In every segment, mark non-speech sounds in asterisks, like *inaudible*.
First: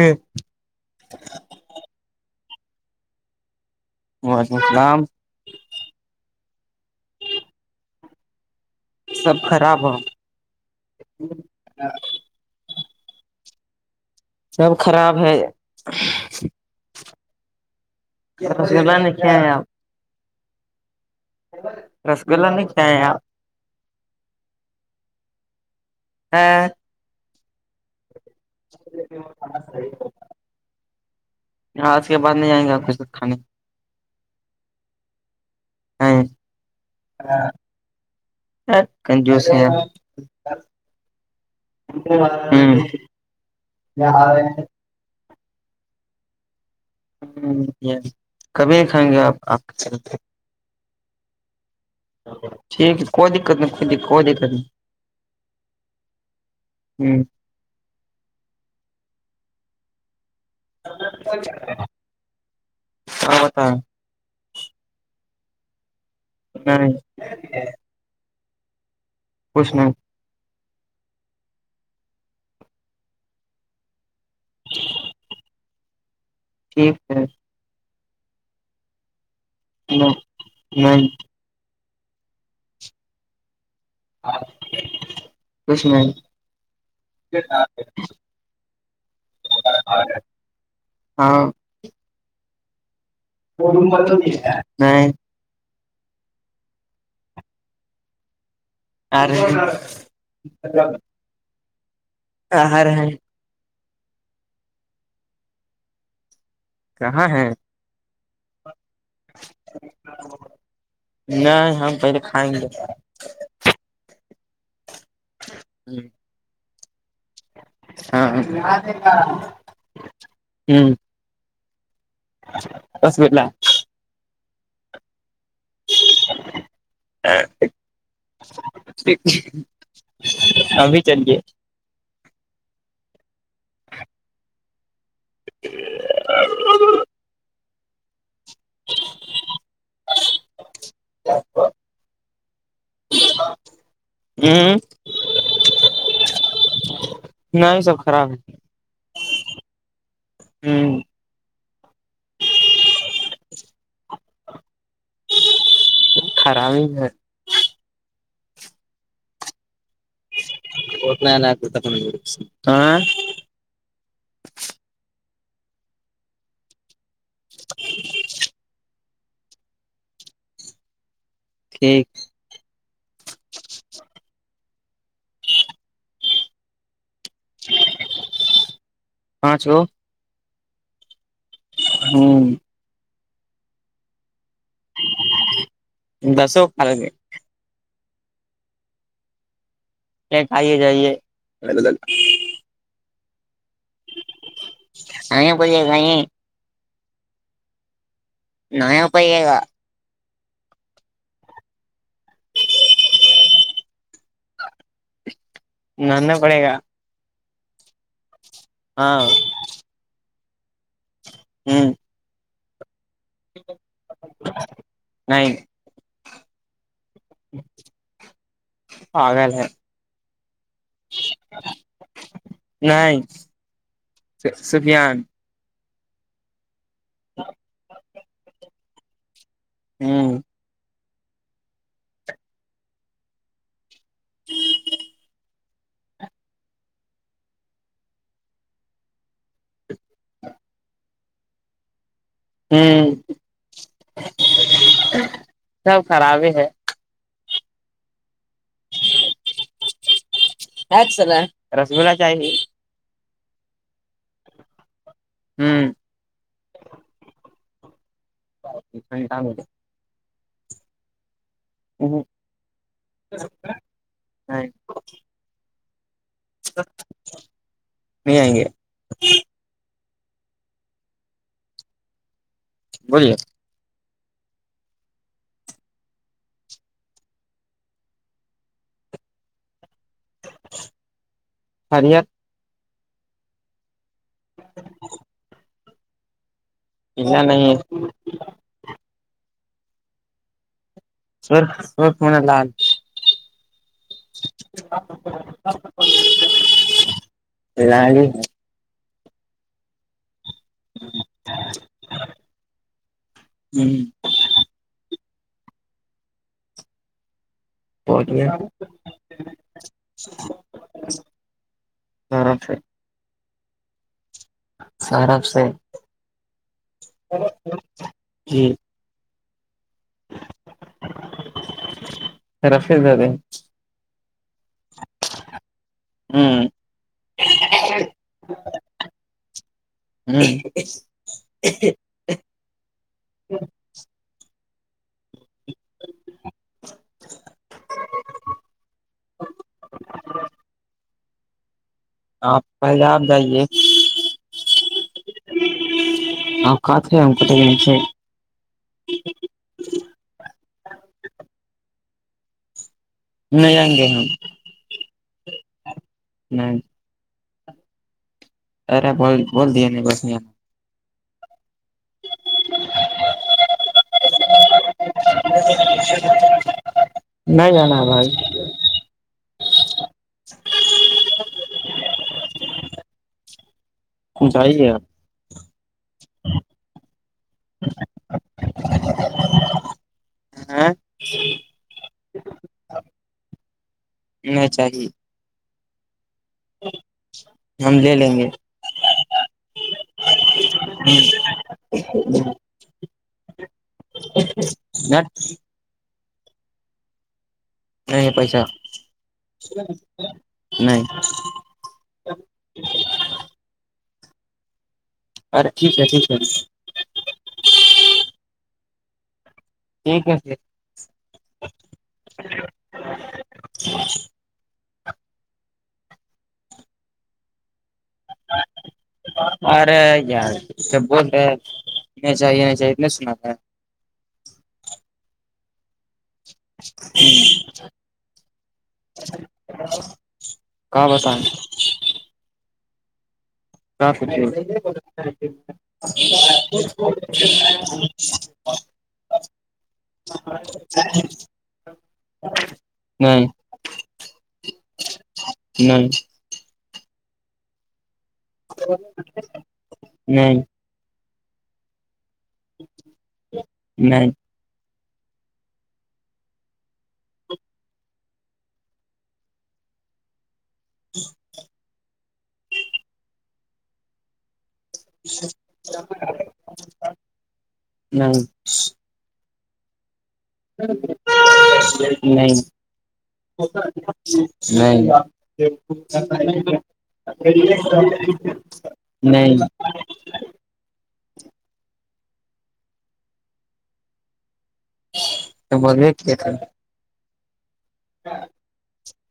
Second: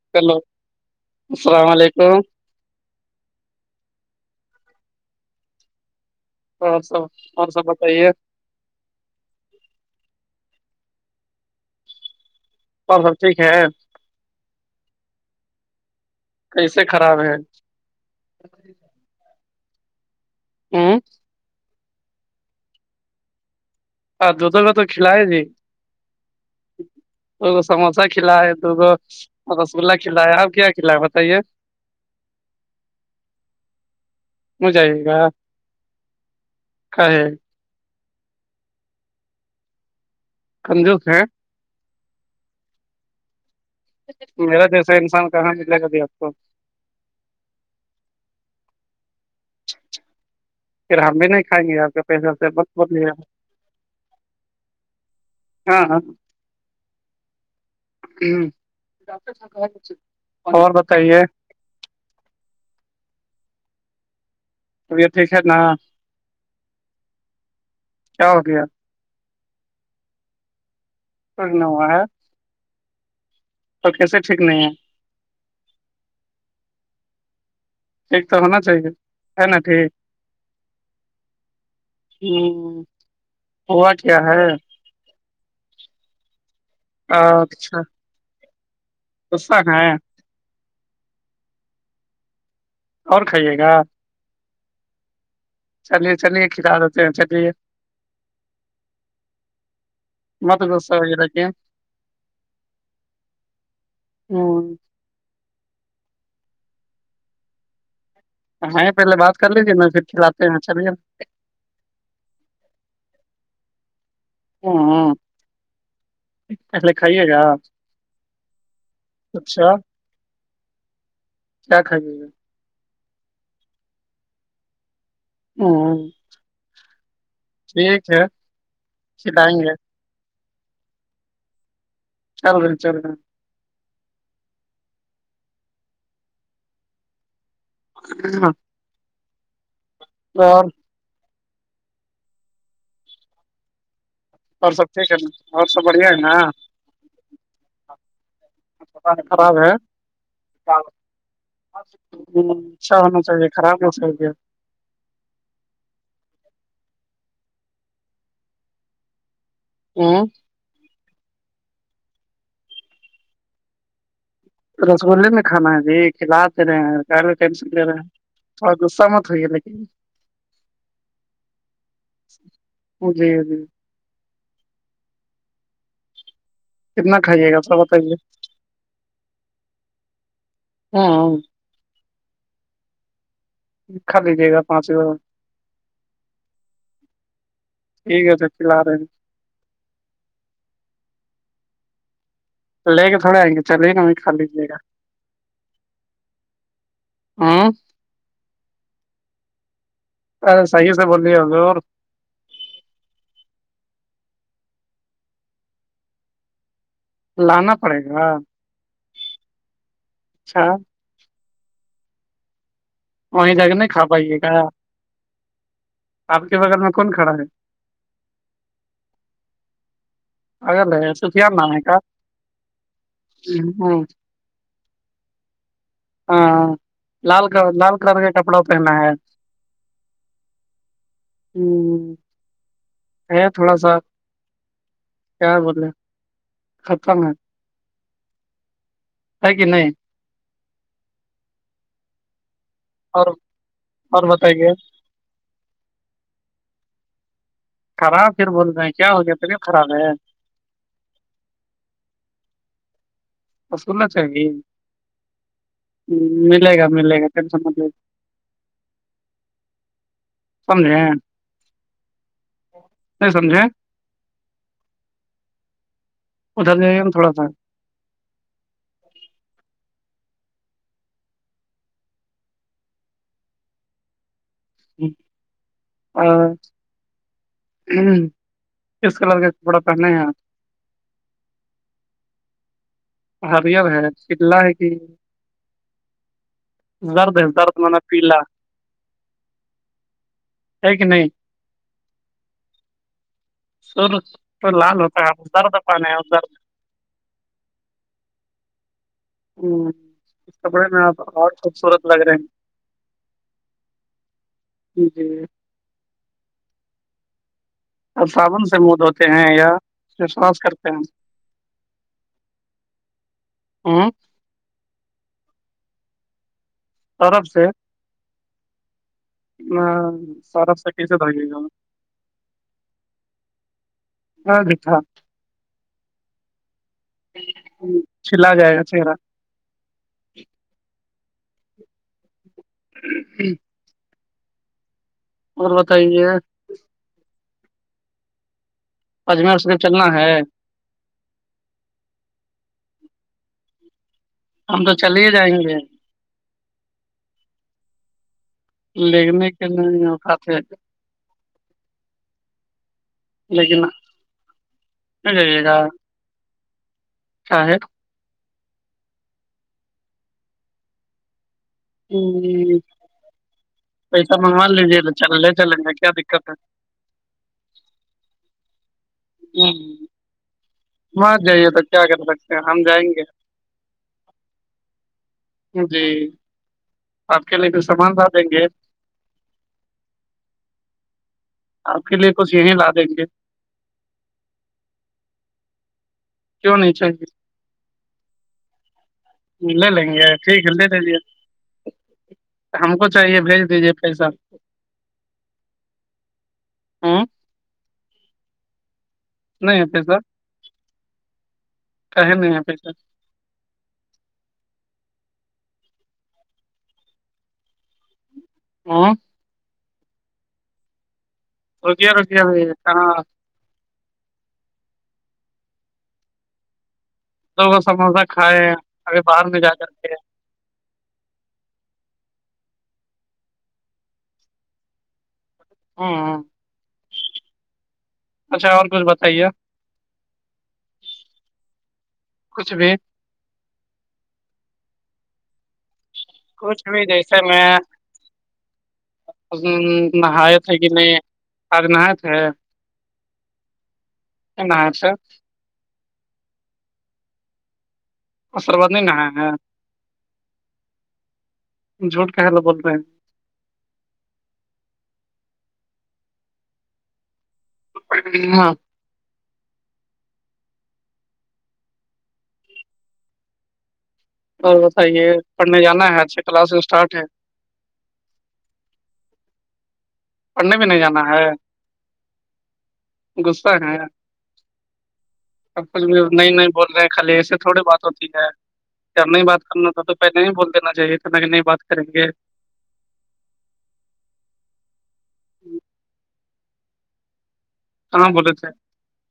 hello السلام علیکم وعلیکم السلام اور سب اور سب بتائیے سب خراب ہے اور سب ٹھیک ہے سب خراب ہے کیسے خراب ہے *inaudible* ا *inaudible* رس گلا نہیں کھائے ہیں اپ ہاں دے دو گے تو کھلا ہے جی ہاں دو سموسا کھلا ہے دو رس گلا کھلا ہے اب کیا کھلا ہے بتائیے آج کے بعد نہیں آئیں گے اپ کے ساتھ کھانے *inaudible* کنجوس ہے کنجوس ہے ہوں میرا جیسا انسان کہاں ملے گا بھیا آپ کو ہاں یہ کبھی نہیں کھائیں گے آپ سے پھر ہم بھی نہیں کھائیں گے آپ کے پیسے سے بس بہت ہو ٹھیک ہے گیا کوئی دقت نہیں کوئی کوئی دقت ہاں ہاں نہیں اور بتائیے *inaudible* طبعت ٹھیک ہے نہ نہیں کیا ہو گیا کچھ نہیں ٹھیک نہیں ہوا ہے تو کیسے ٹھیک نہیں ہے ٹھیک ہے ٹھیک تو ہونا چاہیے ہے نا ٹھیک نہیں نہیں ہوں ہوا کیا ہے کچھ نہیں اچھا غصہ ہے ہاں اور کھائیے گا *unintelligible* نہیں چلیے چلیے کھلا دیتے ہیں چلیے آ رہے مت دوسا ا کہ *unintelligible* ہوں کہاں ہے ہاں پہلے بات کر لیج تیے میں پھر کھلاتے ہیں چلیے نہیں ہم پہلے کھائیں گے ہمم *inaudible* لکھا ہی ہے گا ہاں ہاں اچھا ہوں کیا کھ جی *unintelligible* ہوں ٹھیک ہے کھلائیں گے ہم بھی چلیے چل رہ چل رہ *inaudible* *inaudible* *inaudible* اور *inaudible* اور ہ سب ٹھیک ہے نا اور سب بڑھیا ہے نا نہیں سب خراب ہے پال خراب ہے ہ اچھا ہونا چاہیے خراب ہو چاہیے خراب ہی ہے ہوں *unintelligible* رسگلے میں کھانا ہے جی کھلاتے رہے ہیں *unintelligible* ٹھیک جی جی کتنا کھائیے گا آ بتائیے پانچ گو ہاں ہمم کا لیجیے گا پانچ دسو کھا لو گے ٹھیک ہے سب کھلا دیں گے *unintelligible* کھائیے جائیے لے کے تھوڑے آئ گے چلیے گا خال لیجیے *unintelligible* ہمم نہیں ہو پائے گا ا صحیح سے بولی ہو اور ماننا پڑے گا لانا پڑے گا ہاں اچھا ہوں وہیں جا کے نہیں کھا پائیے گ نہیں آپ کے بغل میں کون کھڑا ہے آ لے آگ الے س ت آار ن کاا نہیںائ سفان ہاں لال ک لال کلر کا کپڑا پہنا ہے ہوں ہ ہے تھوڑا سا کیا ب خا ہے ت کہ نہیں ہمم اور اور بتائیے سب خراب ہے خراب پھر بول رہے ہیں کیا ہو گیا تبے خراب ہے کیا چل رس گلہلا چاہی سننا چاہیں گے ہوں ملے گا ملے گا سمجے گا *unintelligible* *unintelligible* ہوں نہیں سمجھے نہیں ادھر جائے ہم تھوڑا سا نہیں آئیں گے بولیے *inaudible* ہمم کس کلر کے کپڑا پہن ہیں آپ ہڑیا حریم ہے شللا ہے کہ درد اللہ ہے نہیں درد میں نے پیلا ہے کہ نہیں سرخ سرف منا سر تو لال ہوتا ہے درد پانے درد لال *inaudible* *unintelligible* ہمم اس کپڑے میں آپ اور خوبصورت لگ رہے ہیں ہی جی بولیے صابن سے منہ دھوتے ہیں یا و سواس کرتے ہیں *unintelligible* ہوں سرف سے سرف سے جی سرف سے کیسے دے گا رفے دادے ہاں جیھا ہوں چلا جائے گا چہرہ ہوں ہوں اور بتائیے *inaudible* اجمیر شریف چلنا ہے آپ پہلے آپ جائیے ہم تو چل ہی جائیں گے *unintelligible* لگنے کے نہیں خات کیا نہیں لیکن جائیں گے ہم *unintelligible* نہیں شاید ارے بھائی بول دیے بس ہ پیسہ منگوا لیجیے تو چل لے چلیں گے کیا دقت ہے نہیں ہےنا بھائی *unintelligible* وہاں جائیے بچہ اگر کر سکتے ہیں ہم جائیں گے جانے آپ جی آپ کے لیے بھی سامان لا دیں گے آپ آپ کے لیے کچھ یہی لا دیں گے نہیں چاہیے کیوں نہیں چاہیے ہم لے لیں گے لے لیں گے ٹھیک ہے لے لجے ہم کو چاہیے بھیج دیجیے پیسہ *inaudible* ہوں نہیں پیسہ نہیں ہے پیسہ نہیں کہی نہیں ہے پیسے ارے ٹھیک ہے ٹھیک ہے ہاں ٹھیک ہے پھر روک دیا روک دیا کہاں تووہ سموسا کھائے ابھی باہر میں جا کر ارے کے یار جب بول رہے ہیں نہیں چاہیے نہیں چاہیے اتنا سناا ہوں *unintelligible* اچھا اور کچھ بتانے *inaudible* کا بتانے کچھ بھی *unintelligible* کچھ بھی نہیں جیسے میں نہایا تھے کہ نہیں آج نہیا تھے نہیں نہ سے نہیں سربت نہیں نہایا نہیں جھوٹ کاہے بول رہے ہیں نہیں ہاں جی اور بتائیے پڑھنے جانا ہے آج سے کلاسس اسٹارٹ ہے نہیں پڑھنے بھی نہیں جانا ہے نہیں غصہ ہے نہیں سب کچھ کو نہیں نہیں بول رہے ہیں خالی ایسے تھوڑی بات ہوتی ہے کرنا ہی نہیں بات کرنا تھا تو پہلے نہیں بول دینا چاہیے تھا نہیں بات کریں گے *inaudible* کہاں بولے تھے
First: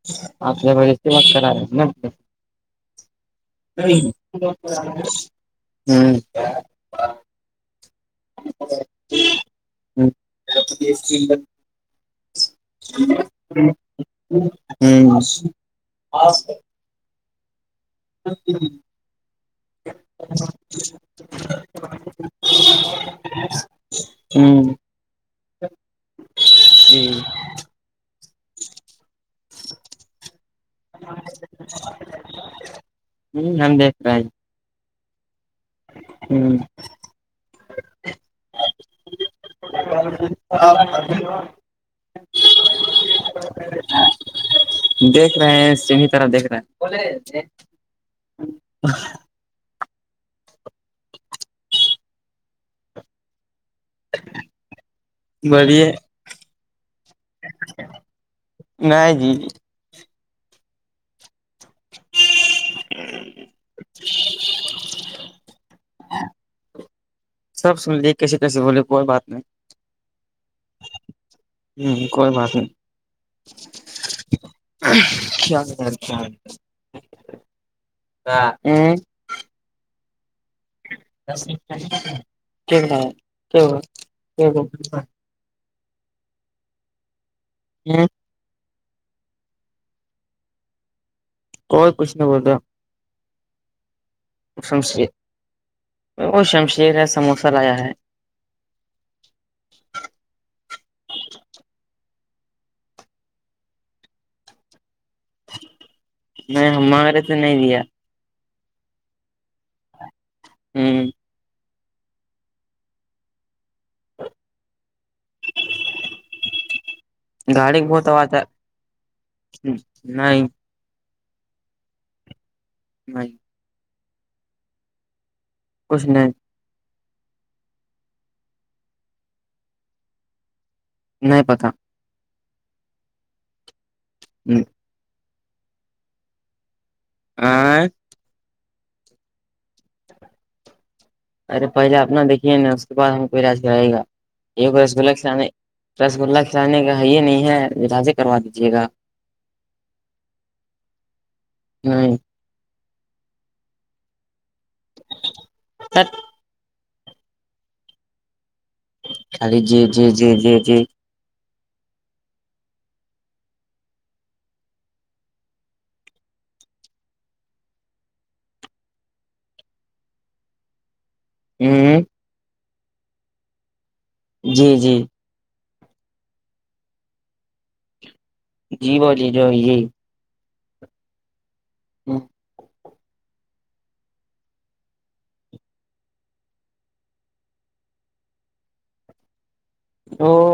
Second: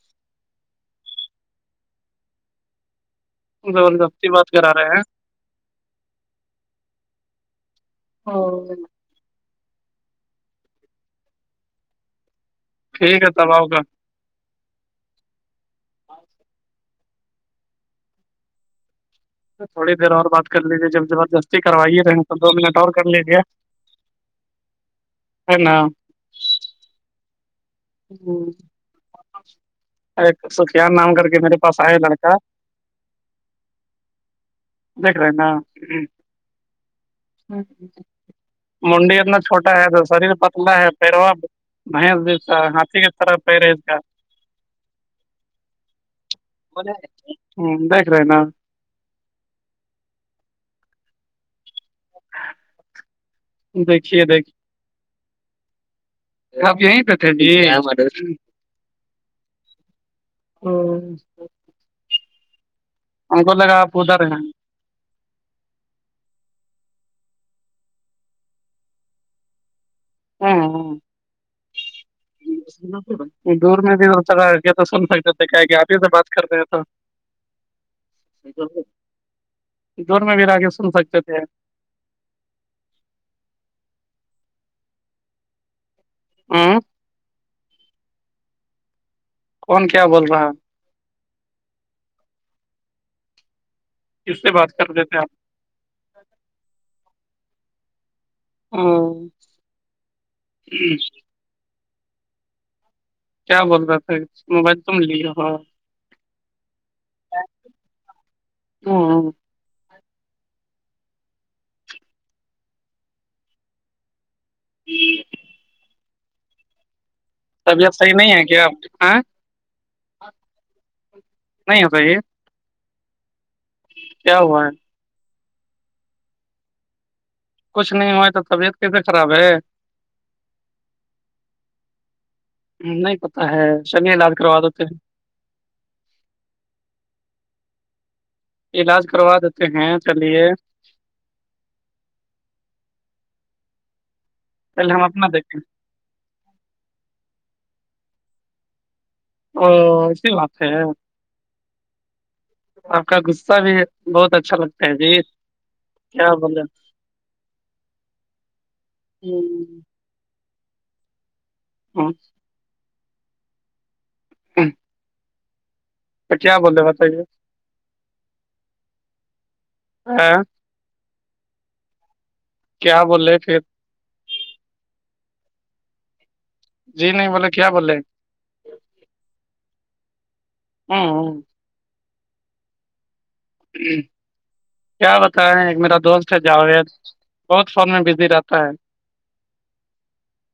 *inaudible* زبردستی بات کرا رہے ہیں ہوں ہ *inaudible* ٹھیک ہے تب آؤ گا ہ اچ تھوڑی دیر اور بات کر لیجیے جب زبردستی کروائیے رہے تو دو منٹ اور کر لیجے ہوں ہے نا جی ارے سفیان نام کر کے میرے پاس آئے لڑکا ہوں ہم دیکھ رہے تھے دیکھ رہے ہیں ہمم نا منڈی اتنا چھوٹا ہے تو شریر پتلا ہے پیرو بھینس بھی اس کا ہاتھی کے طرح پیر ہے اس کا دیکھ رہے ہیں صحیح طرح دیکھ ہ رہے ہیں دیکھ رہے نا دیکھیے دیکھیے ہیں بولیے آپ یہیں پہ تھے نہیں جی ہ س ہم کو لگا اپ ادھر ہیں سب سن لیجے کیسے کیسے بولے کوئی بات نہیں ہاں ہاں ہوں کوئی بات نہیں دور میں بھی ہو کہ تو سن سکتے تھے کیا کہ آپ ہی سے بات کرتے ہیں تو دور میں رہ کے سن سکتے تھے کیا ہوا کیا ہوا ہاں ہاں کون کیا بول رہا ہے کوئی کچھ نہیں بول رہا ہے کس سے بات سب کر رہے ٹھیک ہے تھے آپ وہ شمشیر ہے سموسہ لایا ہے ہاں کیا بول رہا تھا موبائل تم لیے ہو نہیں ہمارے سے نہیں لیا ہوں ہوں جی گاڑی کی طبیعت بہت صحیح آواز نہیں ہے کیا آپ ہاں، نہیں نہیں ہوتا یہ نہیں کیا ہوا ہے کچھ نہیں کچھ نہیں ہوآ ہے تو طبیعت کیسے خراب ہے نہیں پتا نہیں پتا ہے چلئے علاج کروا دیتے ہیں آئے علاج کروا دیتے ہیں چلیے ارے پہلے اپنا دیکھیے نا اس کے بعد ہم کو علاج کرائے گا ایک بار پہلے کے ہم گلگلا اپنا سامنے دیکھیں رسگلہ کھلانے کا کا ہے یہ نہیں ہے علاج کروا دیجیے گا اوہ ایسی بات ہے نہیں آپ کا غصہ بھی بہت اچھا لگتا ہے جی *inaudible* کیا بولے خالی جی جی جی جی جی ہاں ہوں تو کیا بولے بتائیے ہاں ہوں کیا بولے پھر جی جی جی نہیں بولے کیا بولے ہیں جی بولیے جو یہی ہاں ہاں ہوں جی کیا بتائیں ایک میرا دوست ہے جاوید بہت فون میں بزی رہتا ہے اوہ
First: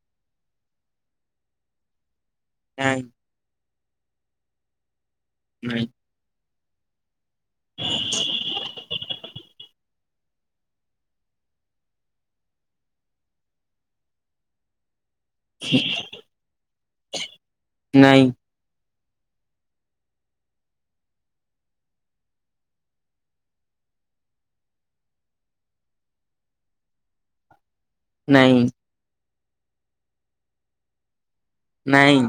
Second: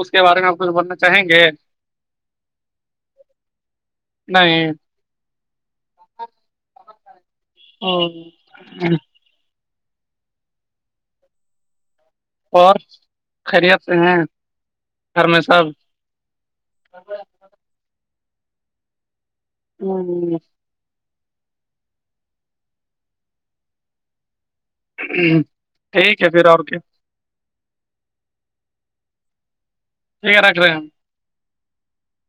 اس کے بارے میں آپ کچھ بولنا چاہیں گے ہاں نہیں نہیں اوہ اور خیریت سے ہیں گھر میں سب نہیں مان لیا ہ ٹھیک ہے پھر آپ کے نہیں ٹھیک ہے رکھ رہے ہیں ہم نہیں